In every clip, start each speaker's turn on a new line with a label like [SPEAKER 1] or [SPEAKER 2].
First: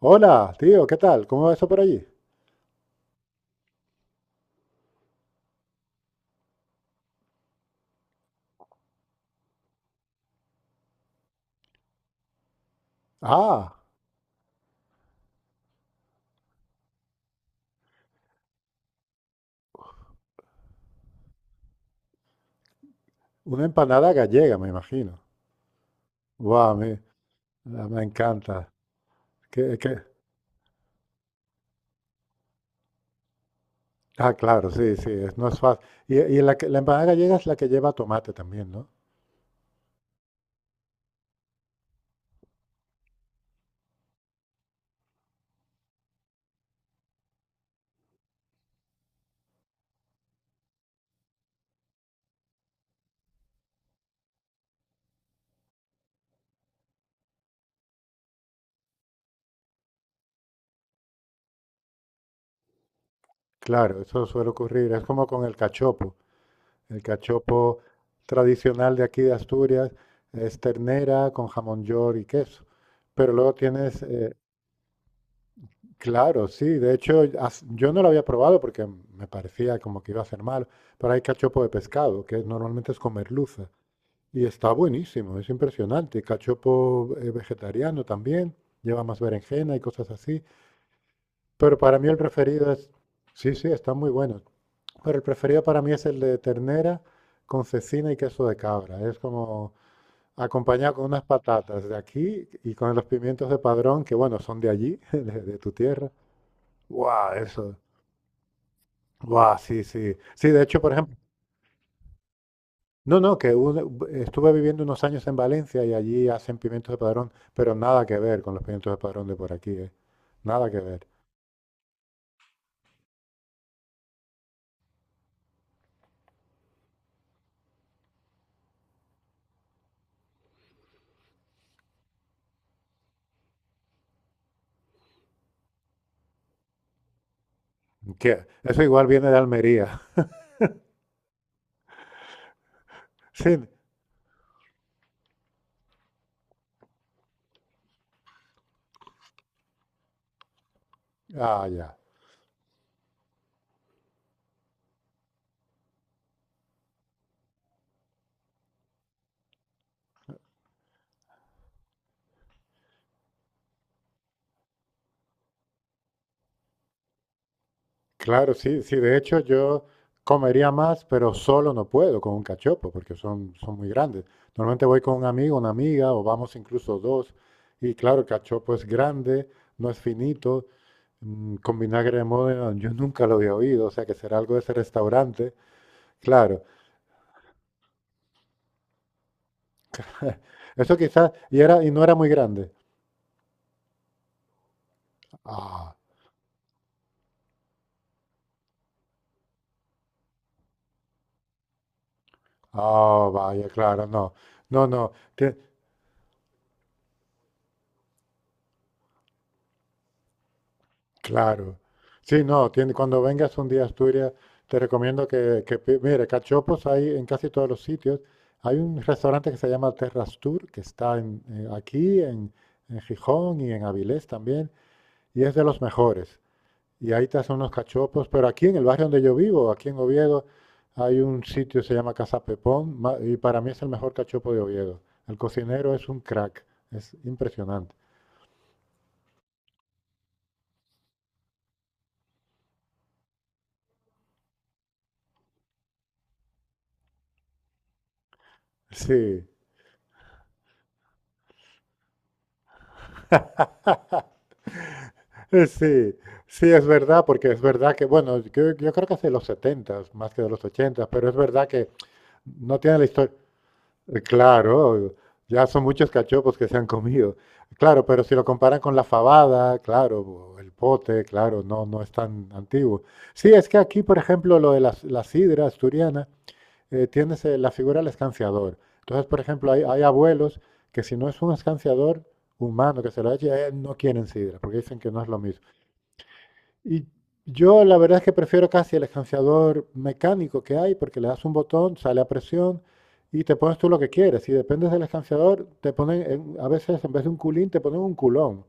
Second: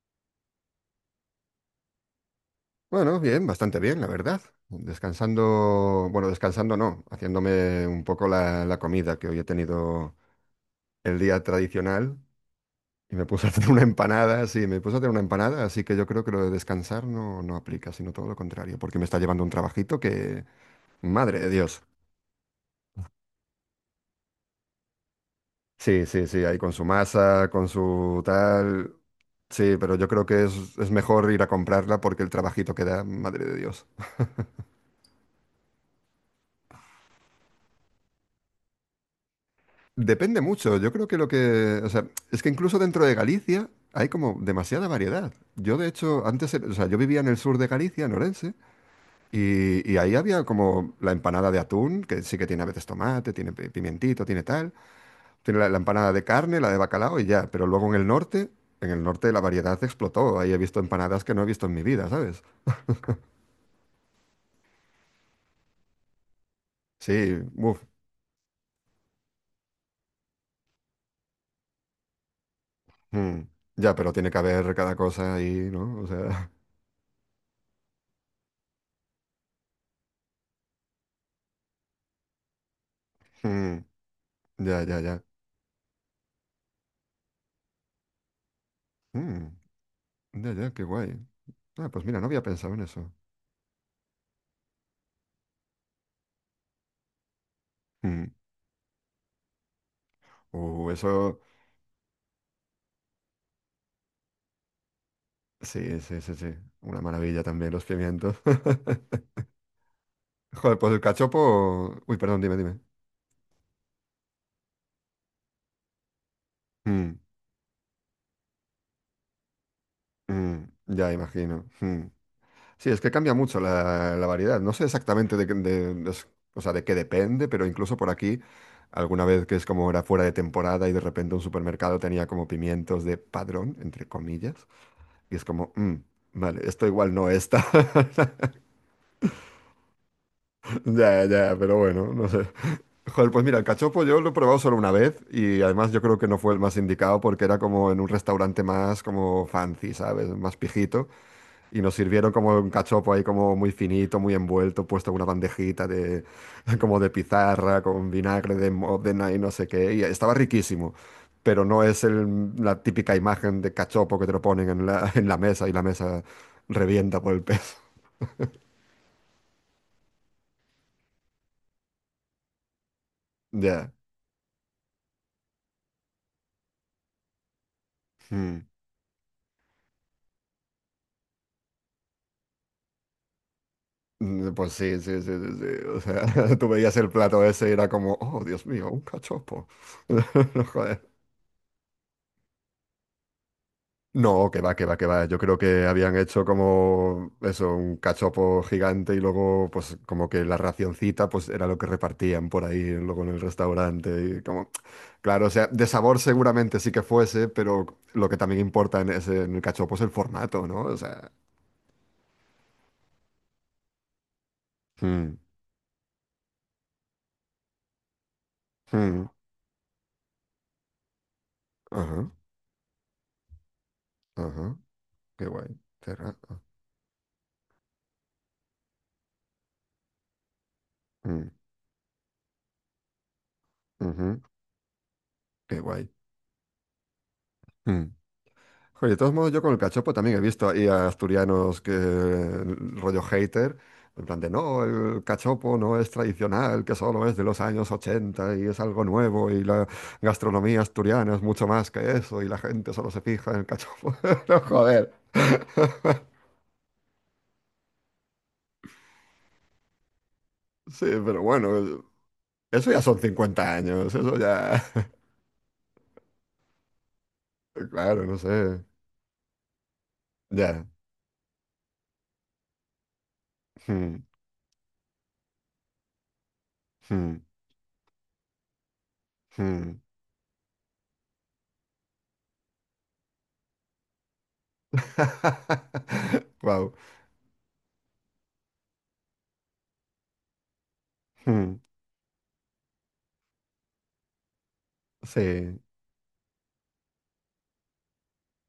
[SPEAKER 1] Hola, tío, ¿qué tal? ¿Cómo va eso por allí?
[SPEAKER 2] Bueno, bien, bastante bien, la verdad. Descansando, bueno, descansando no, haciéndome un poco la comida, que hoy he tenido el día tradicional y me puse a hacer
[SPEAKER 1] Ah,
[SPEAKER 2] una empanada, sí, me puse a hacer una empanada, así que yo creo que lo de descansar no, no aplica, sino todo lo contrario, porque me está llevando un trabajito que, madre de Dios.
[SPEAKER 1] una empanada gallega, me imagino.
[SPEAKER 2] Sí, sí, sí, ahí
[SPEAKER 1] Guau,
[SPEAKER 2] con su masa, con
[SPEAKER 1] ah, me
[SPEAKER 2] su
[SPEAKER 1] encanta.
[SPEAKER 2] tal, sí,
[SPEAKER 1] Que-
[SPEAKER 2] pero
[SPEAKER 1] que-
[SPEAKER 2] yo creo que es mejor ir a comprarla porque el trabajito que da, madre de Dios.
[SPEAKER 1] Ah, claro, sí, sí, no es fácil. Y, la empanada gallega es la que lleva tomate también, ¿no?
[SPEAKER 2] Depende mucho. Yo creo que lo que, o sea, es que incluso dentro de Galicia hay como demasiada variedad. Yo de hecho antes, o sea, yo vivía en el sur de Galicia, en Orense, y ahí había como la empanada de atún, que sí que tiene a veces tomate, tiene pimientito, tiene tal, tiene la empanada de carne, la de bacalao y ya. Pero luego en el norte la variedad explotó. Ahí he visto empanadas que no he visto en mi vida, ¿sabes?
[SPEAKER 1] Claro, eso suele ocurrir. Es como con el cachopo. El
[SPEAKER 2] Sí,
[SPEAKER 1] cachopo
[SPEAKER 2] uff,
[SPEAKER 1] tradicional de aquí de Asturias es ternera con jamón york y queso. Pero luego
[SPEAKER 2] ya,
[SPEAKER 1] tienes,
[SPEAKER 2] pero tiene
[SPEAKER 1] eh,
[SPEAKER 2] que haber cada cosa ahí, ¿no? O
[SPEAKER 1] Claro,
[SPEAKER 2] sea,
[SPEAKER 1] sí. De hecho, yo no lo había probado porque me parecía como que iba a ser malo, pero hay cachopo de pescado, que normalmente es con merluza,
[SPEAKER 2] mm,
[SPEAKER 1] y está
[SPEAKER 2] ya, ya, ya,
[SPEAKER 1] buenísimo, es impresionante. Cachopo vegetariano también, lleva más
[SPEAKER 2] mm,
[SPEAKER 1] berenjena y cosas así,
[SPEAKER 2] ya, ya, qué guay.
[SPEAKER 1] pero
[SPEAKER 2] Ah,
[SPEAKER 1] para
[SPEAKER 2] pues
[SPEAKER 1] mí el
[SPEAKER 2] mira, no había
[SPEAKER 1] preferido
[SPEAKER 2] pensado en
[SPEAKER 1] es,
[SPEAKER 2] eso.
[SPEAKER 1] sí, sí, está muy bueno, pero el preferido para mí es el de ternera con cecina y
[SPEAKER 2] Mm.
[SPEAKER 1] queso de cabra. Es como acompañado con unas
[SPEAKER 2] Eso,
[SPEAKER 1] patatas de aquí y con los pimientos de Padrón, que bueno, son de allí, de tu
[SPEAKER 2] sí,
[SPEAKER 1] tierra.
[SPEAKER 2] sí, sí, sí. Una
[SPEAKER 1] ¡Guau!
[SPEAKER 2] maravilla también
[SPEAKER 1] Eso,
[SPEAKER 2] los pimientos.
[SPEAKER 1] buah, sí, sí. Sí, de
[SPEAKER 2] Joder,
[SPEAKER 1] hecho, por
[SPEAKER 2] pues el
[SPEAKER 1] ejemplo,
[SPEAKER 2] cachopo... Uy, perdón, dime, dime.
[SPEAKER 1] no, no, estuve viviendo unos años en Valencia y allí hacen pimientos de
[SPEAKER 2] Mm,
[SPEAKER 1] Padrón, pero nada que ver con los pimientos de Padrón de por aquí, ¿eh?
[SPEAKER 2] mm,
[SPEAKER 1] Nada que ver.
[SPEAKER 2] ya imagino. Mm. Sí, es que cambia mucho la variedad. No sé exactamente de, qué- de s- o sea, de qué depende, pero incluso por aquí, alguna vez que es como era fuera de temporada y de repente un supermercado tenía como pimientos de Padrón, entre comillas, y es como, vale, esto igual no está.
[SPEAKER 1] Que eso igual viene de Almería.
[SPEAKER 2] Ya, ya, pero bueno, no sé. Joder, pues
[SPEAKER 1] Sí,
[SPEAKER 2] mira, el cachopo yo lo he probado solo una vez y además yo creo que no fue el más indicado porque era como en un restaurante más como fancy, ¿sabes? Más pijito
[SPEAKER 1] ah,
[SPEAKER 2] y nos
[SPEAKER 1] ya.
[SPEAKER 2] sirvieron como un cachopo ahí como muy finito, muy envuelto, puesto en una bandejita de como de pizarra con vinagre de Módena y no sé qué y estaba riquísimo, pero no es la típica imagen de cachopo que te lo ponen en la, en la mesa y la mesa revienta por el peso.
[SPEAKER 1] Claro, sí, sí. De hecho, yo comería más, pero solo no puedo con un cachopo, porque son muy
[SPEAKER 2] Ya.
[SPEAKER 1] grandes. Normalmente voy con un amigo, una amiga, o vamos incluso dos. Y claro, el
[SPEAKER 2] Mm.
[SPEAKER 1] cachopo es grande, no es finito. Con vinagre de Módena, yo nunca lo había oído, o sea que será
[SPEAKER 2] Mm,
[SPEAKER 1] algo de
[SPEAKER 2] Pues
[SPEAKER 1] ese
[SPEAKER 2] sí, sí, sí,
[SPEAKER 1] restaurante.
[SPEAKER 2] sí, sí. O sea,
[SPEAKER 1] Claro.
[SPEAKER 2] tú veías el plato ese y era como, oh, Dios mío, un cachopo. No,
[SPEAKER 1] Eso
[SPEAKER 2] Joder.
[SPEAKER 1] quizás, y no era muy grande.
[SPEAKER 2] No, que va, que va, que va. Yo creo que
[SPEAKER 1] Ah,
[SPEAKER 2] habían hecho como eso, un cachopo gigante y luego, pues, como que la racioncita, pues, era lo que repartían por ahí, luego
[SPEAKER 1] ah,
[SPEAKER 2] en el
[SPEAKER 1] vaya, claro,
[SPEAKER 2] restaurante.
[SPEAKER 1] no.
[SPEAKER 2] Y como,
[SPEAKER 1] No, no,
[SPEAKER 2] claro, o sea, de sabor seguramente sí que fuese, pero lo que también importa en ese, en el cachopo es el formato, ¿no? O sea.
[SPEAKER 1] claro. Sí, no, tiene, cuando vengas un día a Asturias, te recomiendo
[SPEAKER 2] Mm,
[SPEAKER 1] que mire, cachopos hay en casi todos los sitios. Hay un
[SPEAKER 2] mm,
[SPEAKER 1] restaurante que se llama Terrastur, que está en, eh, aquí,
[SPEAKER 2] ajá,
[SPEAKER 1] en, en Gijón y en Avilés también,
[SPEAKER 2] ajá,
[SPEAKER 1] y
[SPEAKER 2] qué
[SPEAKER 1] es de
[SPEAKER 2] guay.
[SPEAKER 1] los
[SPEAKER 2] Cerra-
[SPEAKER 1] mejores. Y ahí te hacen unos cachopos, pero aquí en el barrio donde yo vivo, aquí en Oviedo, hay un
[SPEAKER 2] mm,
[SPEAKER 1] sitio que se llama Casa Pepón y para mí es el mejor
[SPEAKER 2] ujú.
[SPEAKER 1] cachopo de Oviedo. El
[SPEAKER 2] Qué
[SPEAKER 1] cocinero es
[SPEAKER 2] guay.
[SPEAKER 1] un crack, es impresionante.
[SPEAKER 2] Mm. Joder, de todos modos, yo con el cachopo también he visto ahí a asturianos que rollo hater, en plan de no, el cachopo no es tradicional, que solo es de los años 80 y es algo
[SPEAKER 1] Sí,
[SPEAKER 2] nuevo y la gastronomía asturiana es mucho más que eso y la gente solo se fija en el cachopo. No, joder.
[SPEAKER 1] eh, sí, sí, es verdad, porque es verdad que, bueno, yo creo que hace los 70 más que de los
[SPEAKER 2] Sí,
[SPEAKER 1] 80, pero es
[SPEAKER 2] pero
[SPEAKER 1] verdad que
[SPEAKER 2] bueno,
[SPEAKER 1] no
[SPEAKER 2] eso
[SPEAKER 1] tiene
[SPEAKER 2] ya
[SPEAKER 1] la
[SPEAKER 2] son
[SPEAKER 1] historia.
[SPEAKER 2] 50 años, eso ya,
[SPEAKER 1] Claro, ya son muchos cachopos que se han comido. Claro, pero
[SPEAKER 2] claro,
[SPEAKER 1] si
[SPEAKER 2] no
[SPEAKER 1] lo comparan
[SPEAKER 2] sé,
[SPEAKER 1] con la fabada, claro, o el
[SPEAKER 2] ya.
[SPEAKER 1] pote, claro, no, no es tan antiguo. Sí, es que aquí, por
[SPEAKER 2] Hmm,
[SPEAKER 1] ejemplo, lo de la sidra asturiana, eh,
[SPEAKER 2] hmm,
[SPEAKER 1] tienes eh, la figura del escanciador. Entonces, por ejemplo, hay,
[SPEAKER 2] hmm.
[SPEAKER 1] hay abuelos que si no es un escanciador humano que se lo eche, no quieren sidra, porque dicen que no es lo mismo.
[SPEAKER 2] Wow.
[SPEAKER 1] Y yo la verdad es que prefiero casi el escanciador mecánico que hay, porque le das un
[SPEAKER 2] Hmm,
[SPEAKER 1] botón, sale a presión y te pones tú lo que quieres. Si dependes del escanciador,
[SPEAKER 2] Sí.
[SPEAKER 1] te ponen, a veces en vez de un culín, te ponen un culón.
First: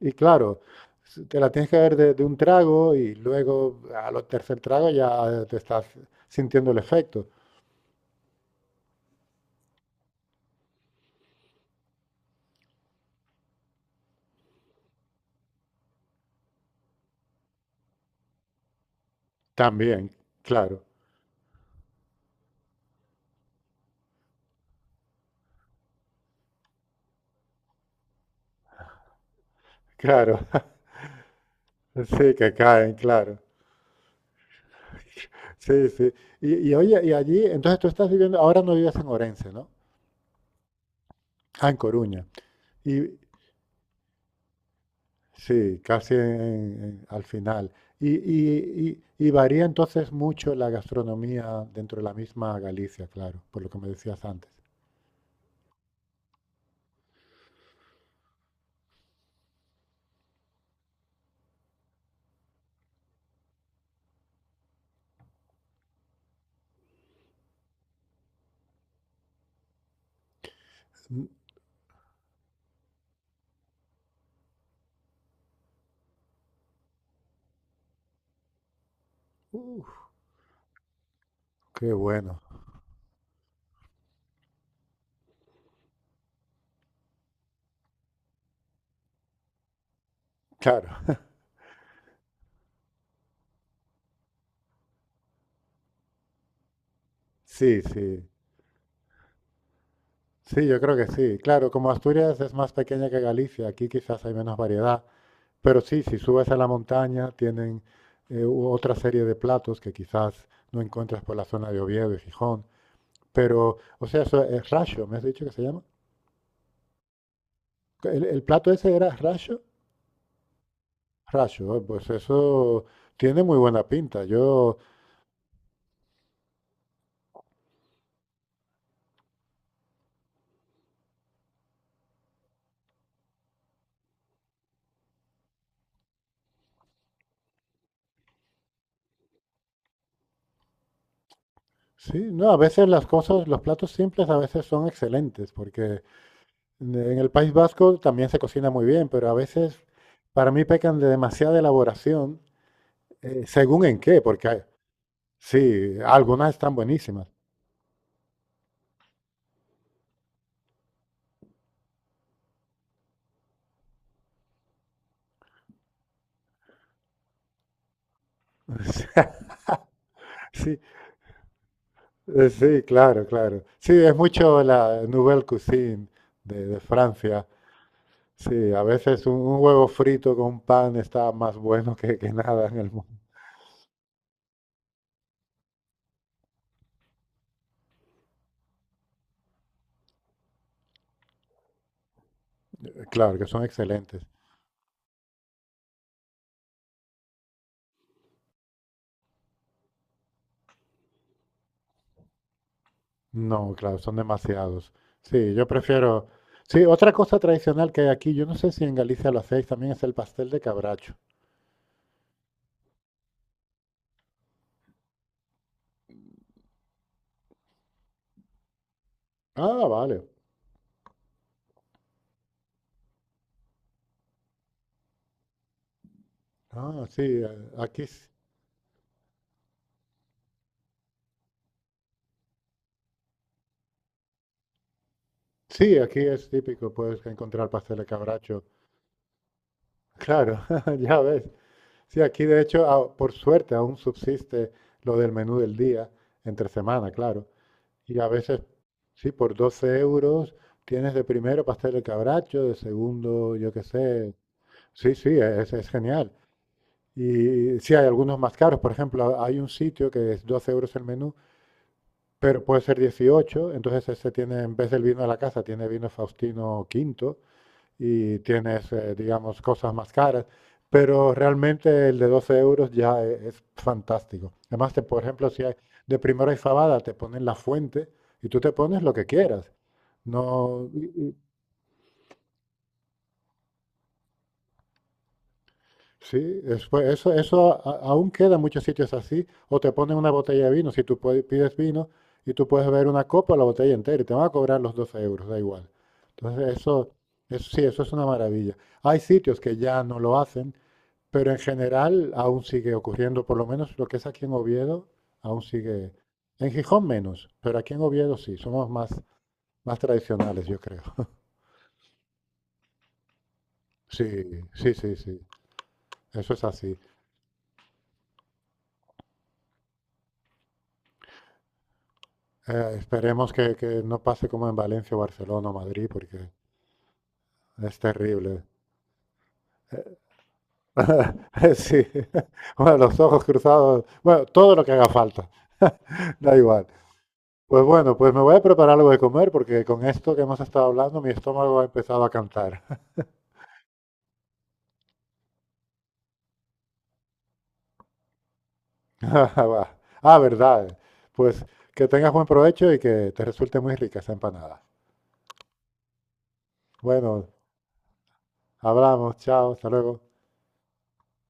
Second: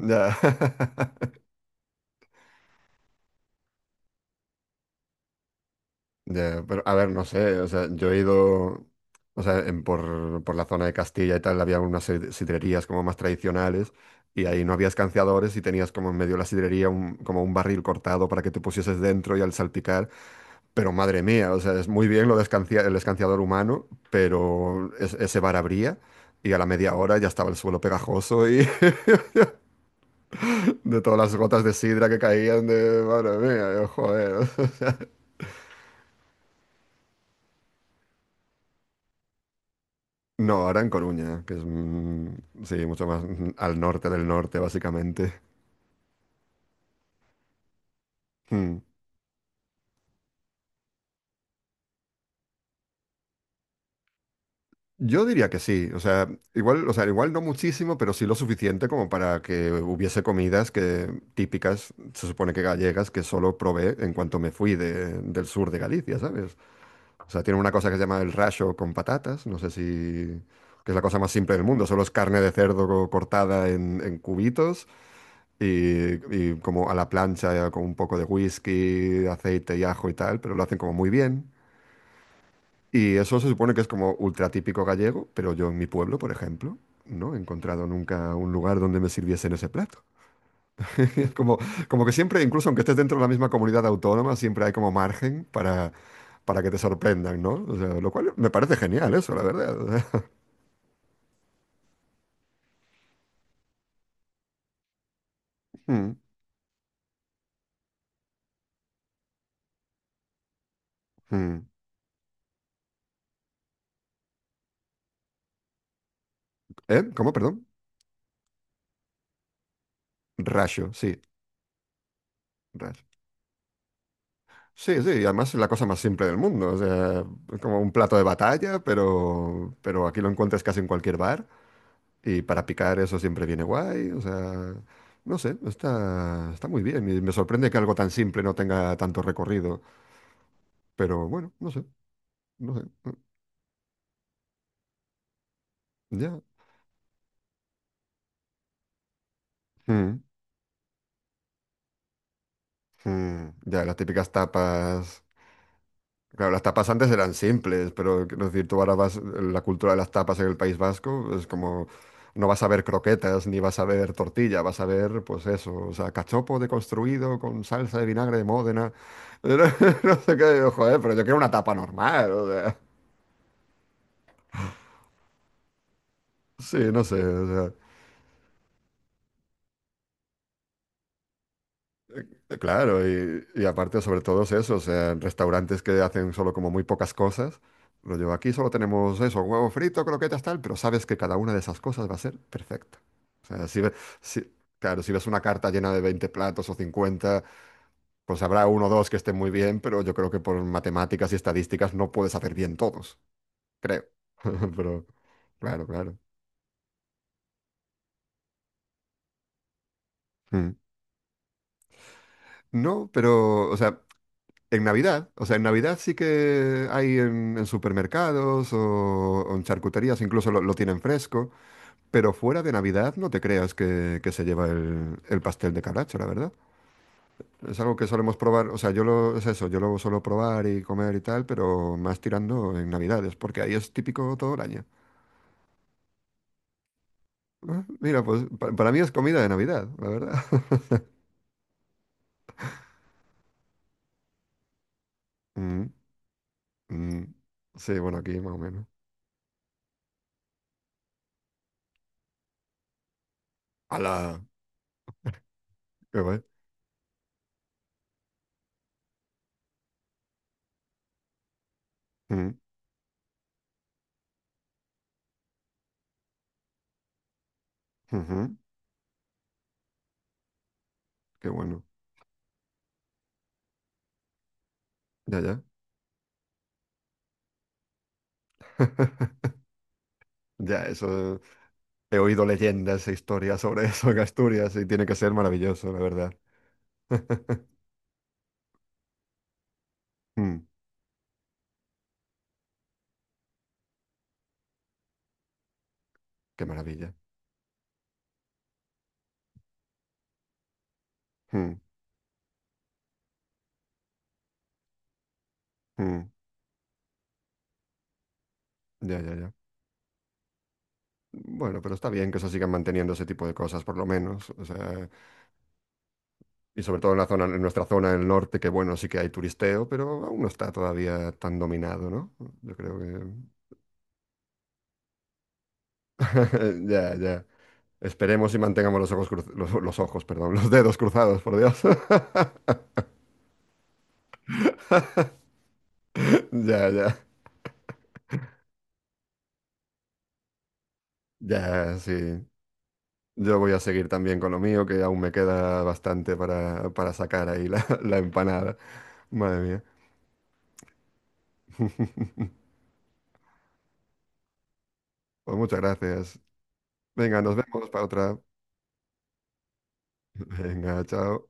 [SPEAKER 1] Y claro, te la tienes que ver de, un trago y luego a los tercer trago ya te estás
[SPEAKER 2] Ya,
[SPEAKER 1] sintiendo el
[SPEAKER 2] pero a ver, no
[SPEAKER 1] efecto.
[SPEAKER 2] sé, o sea, yo he ido, o sea, por, la zona de Castilla y tal, había unas sidrerías como más tradicionales y ahí no había escanciadores y tenías como en medio de la sidrería como un barril cortado para que te pusieses dentro y al salpicar,
[SPEAKER 1] También, claro,
[SPEAKER 2] pero madre mía, o sea, es muy bien lo de el escanciador humano, pero ese bar abría y a la media hora ya estaba el suelo pegajoso y
[SPEAKER 1] claro.
[SPEAKER 2] de todas las gotas de sidra que
[SPEAKER 1] Sí, que
[SPEAKER 2] caían
[SPEAKER 1] caen,
[SPEAKER 2] de,
[SPEAKER 1] claro.
[SPEAKER 2] madre mía, yo, joder.
[SPEAKER 1] Sí, sí. Y oye, y allí, entonces tú estás viviendo, ahora no vives en Orense, ¿no?
[SPEAKER 2] No, ahora en Coruña, que es,
[SPEAKER 1] Ah, en Coruña.
[SPEAKER 2] sí,
[SPEAKER 1] Y,
[SPEAKER 2] mucho más al norte del norte, básicamente.
[SPEAKER 1] Sí, casi al final. Y,
[SPEAKER 2] Mm.
[SPEAKER 1] y- y varía entonces mucho la gastronomía dentro de la misma Galicia, claro, por lo que me decías antes.
[SPEAKER 2] Yo diría que sí, o sea, igual no muchísimo, pero sí lo suficiente como para que hubiese comidas que típicas, se supone que gallegas, que solo probé en cuanto me fui del sur de Galicia, ¿sabes? O sea, tienen una cosa que se llama el racho con patatas, no sé si... que es la cosa
[SPEAKER 1] Mm,
[SPEAKER 2] más simple del mundo, solo es carne de cerdo cortada en cubitos y como a la plancha con un poco de whisky, aceite y ajo
[SPEAKER 1] uf,
[SPEAKER 2] y tal, pero lo hacen como muy bien.
[SPEAKER 1] qué bueno.
[SPEAKER 2] Y eso se supone que es como ultra típico gallego, pero yo en mi pueblo, por ejemplo, no he encontrado nunca un lugar donde me sirviesen ese plato.
[SPEAKER 1] Claro,
[SPEAKER 2] Es como, como que siempre, incluso aunque estés dentro de la misma comunidad autónoma, siempre hay como margen para que te sorprendan, ¿no? O
[SPEAKER 1] sí,
[SPEAKER 2] sea, lo
[SPEAKER 1] sí.
[SPEAKER 2] cual me parece genial eso, la verdad. O sea,
[SPEAKER 1] Sí, yo creo que sí. Claro, como Asturias es más pequeña que Galicia, aquí quizás hay menos variedad, pero sí,
[SPEAKER 2] mm,
[SPEAKER 1] si subes a la montaña tienen otra serie de platos que quizás no encuentras por la
[SPEAKER 2] mm.
[SPEAKER 1] zona de Oviedo y Gijón. Pero, o sea, eso es rasho, ¿me has dicho que se llama?
[SPEAKER 2] ¿Eh? ¿Cómo? Perdón.
[SPEAKER 1] El plato ese era racho,
[SPEAKER 2] Rayo, sí.
[SPEAKER 1] racho, ah, pues eso
[SPEAKER 2] Rayo.
[SPEAKER 1] tiene muy buena pinta. Yo,
[SPEAKER 2] Sí, sí, y además es la cosa más simple del mundo. O sea, es como un plato de batalla, pero aquí lo encuentras casi en cualquier bar. Y para picar eso siempre viene guay. O sea, no sé, está muy bien. Y me sorprende que algo tan simple no tenga tanto recorrido. Pero bueno, no sé,
[SPEAKER 1] sí, no, a
[SPEAKER 2] no sé.
[SPEAKER 1] veces las cosas, los platos simples a veces son excelentes, porque
[SPEAKER 2] Ya.
[SPEAKER 1] en el País Vasco también se cocina muy bien, pero a veces
[SPEAKER 2] Mm,
[SPEAKER 1] para mí pecan de demasiada elaboración,
[SPEAKER 2] mm. Ya,
[SPEAKER 1] según
[SPEAKER 2] las
[SPEAKER 1] en qué,
[SPEAKER 2] típicas
[SPEAKER 1] porque
[SPEAKER 2] tapas.
[SPEAKER 1] sí, algunas
[SPEAKER 2] Claro, las
[SPEAKER 1] están
[SPEAKER 2] tapas antes
[SPEAKER 1] buenísimas.
[SPEAKER 2] eran simples, pero quiero decir, tú ahora vas, la cultura de las tapas en el País Vasco es como, no vas a ver croquetas ni vas a ver tortilla, vas a ver, pues eso, o sea, cachopo deconstruido con salsa de vinagre de
[SPEAKER 1] O
[SPEAKER 2] Módena.
[SPEAKER 1] sea,
[SPEAKER 2] No, sé qué,
[SPEAKER 1] sí,
[SPEAKER 2] joder, pero yo quiero una tapa normal, o
[SPEAKER 1] eh,
[SPEAKER 2] sea.
[SPEAKER 1] sí, claro, claro. Sí, es mucho la nouvelle cuisine de,
[SPEAKER 2] Sí,
[SPEAKER 1] de
[SPEAKER 2] no sé,
[SPEAKER 1] Francia.
[SPEAKER 2] o sea.
[SPEAKER 1] Sí, a veces un huevo frito con pan está más bueno que nada en el
[SPEAKER 2] Claro,
[SPEAKER 1] mundo.
[SPEAKER 2] y aparte sobre todo es eso, o sea, en restaurantes que hacen solo como muy pocas cosas, lo llevo aquí, solo tenemos eso, huevo frito, croquetas, tal, pero sabes que cada una de esas cosas va a ser perfecta.
[SPEAKER 1] Claro, que
[SPEAKER 2] O
[SPEAKER 1] son
[SPEAKER 2] sea,
[SPEAKER 1] excelentes.
[SPEAKER 2] si- claro, si ves una carta llena de 20 platos o 50 pues habrá uno o dos que estén muy bien, pero yo creo que por matemáticas y estadísticas no puedes hacer bien todos,
[SPEAKER 1] No, claro,
[SPEAKER 2] creo.
[SPEAKER 1] son demasiados.
[SPEAKER 2] Pero,
[SPEAKER 1] Sí, yo
[SPEAKER 2] claro, claro.
[SPEAKER 1] prefiero... Sí, otra cosa tradicional que hay aquí, yo no sé si en Galicia lo hacéis también, es el pastel de
[SPEAKER 2] Mm.
[SPEAKER 1] cabracho.
[SPEAKER 2] No, pero, o sea, en Navidad, o sea, en Navidad sí que hay en, supermercados o en
[SPEAKER 1] Ah,
[SPEAKER 2] charcuterías,
[SPEAKER 1] vale.
[SPEAKER 2] incluso lo tienen fresco, pero fuera de Navidad no te creas que se lleva el pastel de calacho, la verdad.
[SPEAKER 1] Ah, sí,
[SPEAKER 2] Es algo que solemos probar, o sea, yo lo, es eso, yo lo suelo probar y comer y tal, pero más tirando en Navidades, porque ahí es típico todo el año.
[SPEAKER 1] sí, aquí es típico, puedes encontrar
[SPEAKER 2] Ah,
[SPEAKER 1] pastel de
[SPEAKER 2] mira, pues
[SPEAKER 1] cabracho.
[SPEAKER 2] para mí es comida de Navidad, la verdad.
[SPEAKER 1] Claro, ya ves. Sí, aquí de hecho, ah, por suerte aún subsiste lo del menú del
[SPEAKER 2] Mm,
[SPEAKER 1] día, entre semana,
[SPEAKER 2] mm.
[SPEAKER 1] claro.
[SPEAKER 2] Sí,
[SPEAKER 1] Y
[SPEAKER 2] bueno,
[SPEAKER 1] a
[SPEAKER 2] aquí más o
[SPEAKER 1] veces,
[SPEAKER 2] menos.
[SPEAKER 1] sí, por 12 euros tienes de primero pastel de cabracho, de segundo, yo qué sé.
[SPEAKER 2] ¡Hala!
[SPEAKER 1] Sí, sí, es
[SPEAKER 2] ¡Qué
[SPEAKER 1] genial.
[SPEAKER 2] guay!
[SPEAKER 1] Y sí, hay algunos más caros. Por ejemplo, hay un sitio que es 12 euros el menú,
[SPEAKER 2] Mm,
[SPEAKER 1] pero puede ser 18. Entonces ese tiene, en vez del vino de la casa, tiene vino Faustino V y
[SPEAKER 2] ujú,
[SPEAKER 1] tienes, digamos, cosas más caras. Pero
[SPEAKER 2] ¡Qué bueno!
[SPEAKER 1] realmente el de 12 euros ya es fantástico. Además, te, por
[SPEAKER 2] Ya,
[SPEAKER 1] ejemplo,
[SPEAKER 2] ya.
[SPEAKER 1] si hay de primera y fabada, te ponen la fuente y tú te pones lo que quieras.
[SPEAKER 2] Ya,
[SPEAKER 1] No,
[SPEAKER 2] eso he oído leyendas e historias sobre eso en Asturias y tiene que ser maravilloso, la verdad.
[SPEAKER 1] sí, después, eso, eso a- aún queda en muchos sitios así. O te ponen una botella
[SPEAKER 2] Mm,
[SPEAKER 1] de vino, si tú pides vino y tú puedes beber una copa o la botella entera y te van a cobrar los 12 euros, da igual.
[SPEAKER 2] qué
[SPEAKER 1] Entonces, eso,
[SPEAKER 2] maravilla.
[SPEAKER 1] eso sí, eso es una maravilla. Hay sitios que ya no lo hacen. Pero en
[SPEAKER 2] Mm,
[SPEAKER 1] general aún sigue ocurriendo, por lo menos lo que es aquí en Oviedo, aún sigue.
[SPEAKER 2] mm,
[SPEAKER 1] En Gijón menos, pero aquí en Oviedo sí, somos más,
[SPEAKER 2] ya, ya, ya.
[SPEAKER 1] más tradicionales, yo creo.
[SPEAKER 2] Bueno, pero está bien que se sigan manteniendo ese tipo de cosas, por lo
[SPEAKER 1] Sí,
[SPEAKER 2] menos. O
[SPEAKER 1] sí,
[SPEAKER 2] sea,
[SPEAKER 1] sí, sí, eso es
[SPEAKER 2] y
[SPEAKER 1] así.
[SPEAKER 2] sobre todo en la zona, en nuestra zona del norte, que bueno, sí que hay turisteo, pero aún no está todavía tan dominado, ¿no? Yo creo que.
[SPEAKER 1] Esperemos que no pase como en Valencia, o Barcelona o Madrid, porque
[SPEAKER 2] Ya, ya.
[SPEAKER 1] es
[SPEAKER 2] Esperemos y
[SPEAKER 1] terrible.
[SPEAKER 2] mantengamos los ojos los ojos, perdón, los dedos cruzados, por Dios.
[SPEAKER 1] Sí, bueno, los ojos cruzados, bueno, todo lo que haga falta, da igual.
[SPEAKER 2] Ya, ya.
[SPEAKER 1] Pues bueno, pues me voy a preparar algo de comer porque con esto que hemos estado hablando mi estómago ha
[SPEAKER 2] Ya, sí.
[SPEAKER 1] empezado a cantar.
[SPEAKER 2] Yo voy a seguir también con lo mío, que aún me queda bastante para sacar ahí la, la empanada. Madre mía.
[SPEAKER 1] Ah, verdad. Pues que tengas buen provecho y que te resulte muy rica esa empanada.
[SPEAKER 2] Pues muchas gracias. Venga,
[SPEAKER 1] Bueno,
[SPEAKER 2] nos vemos para otra.
[SPEAKER 1] hablamos, chao, hasta luego.
[SPEAKER 2] Venga, chao.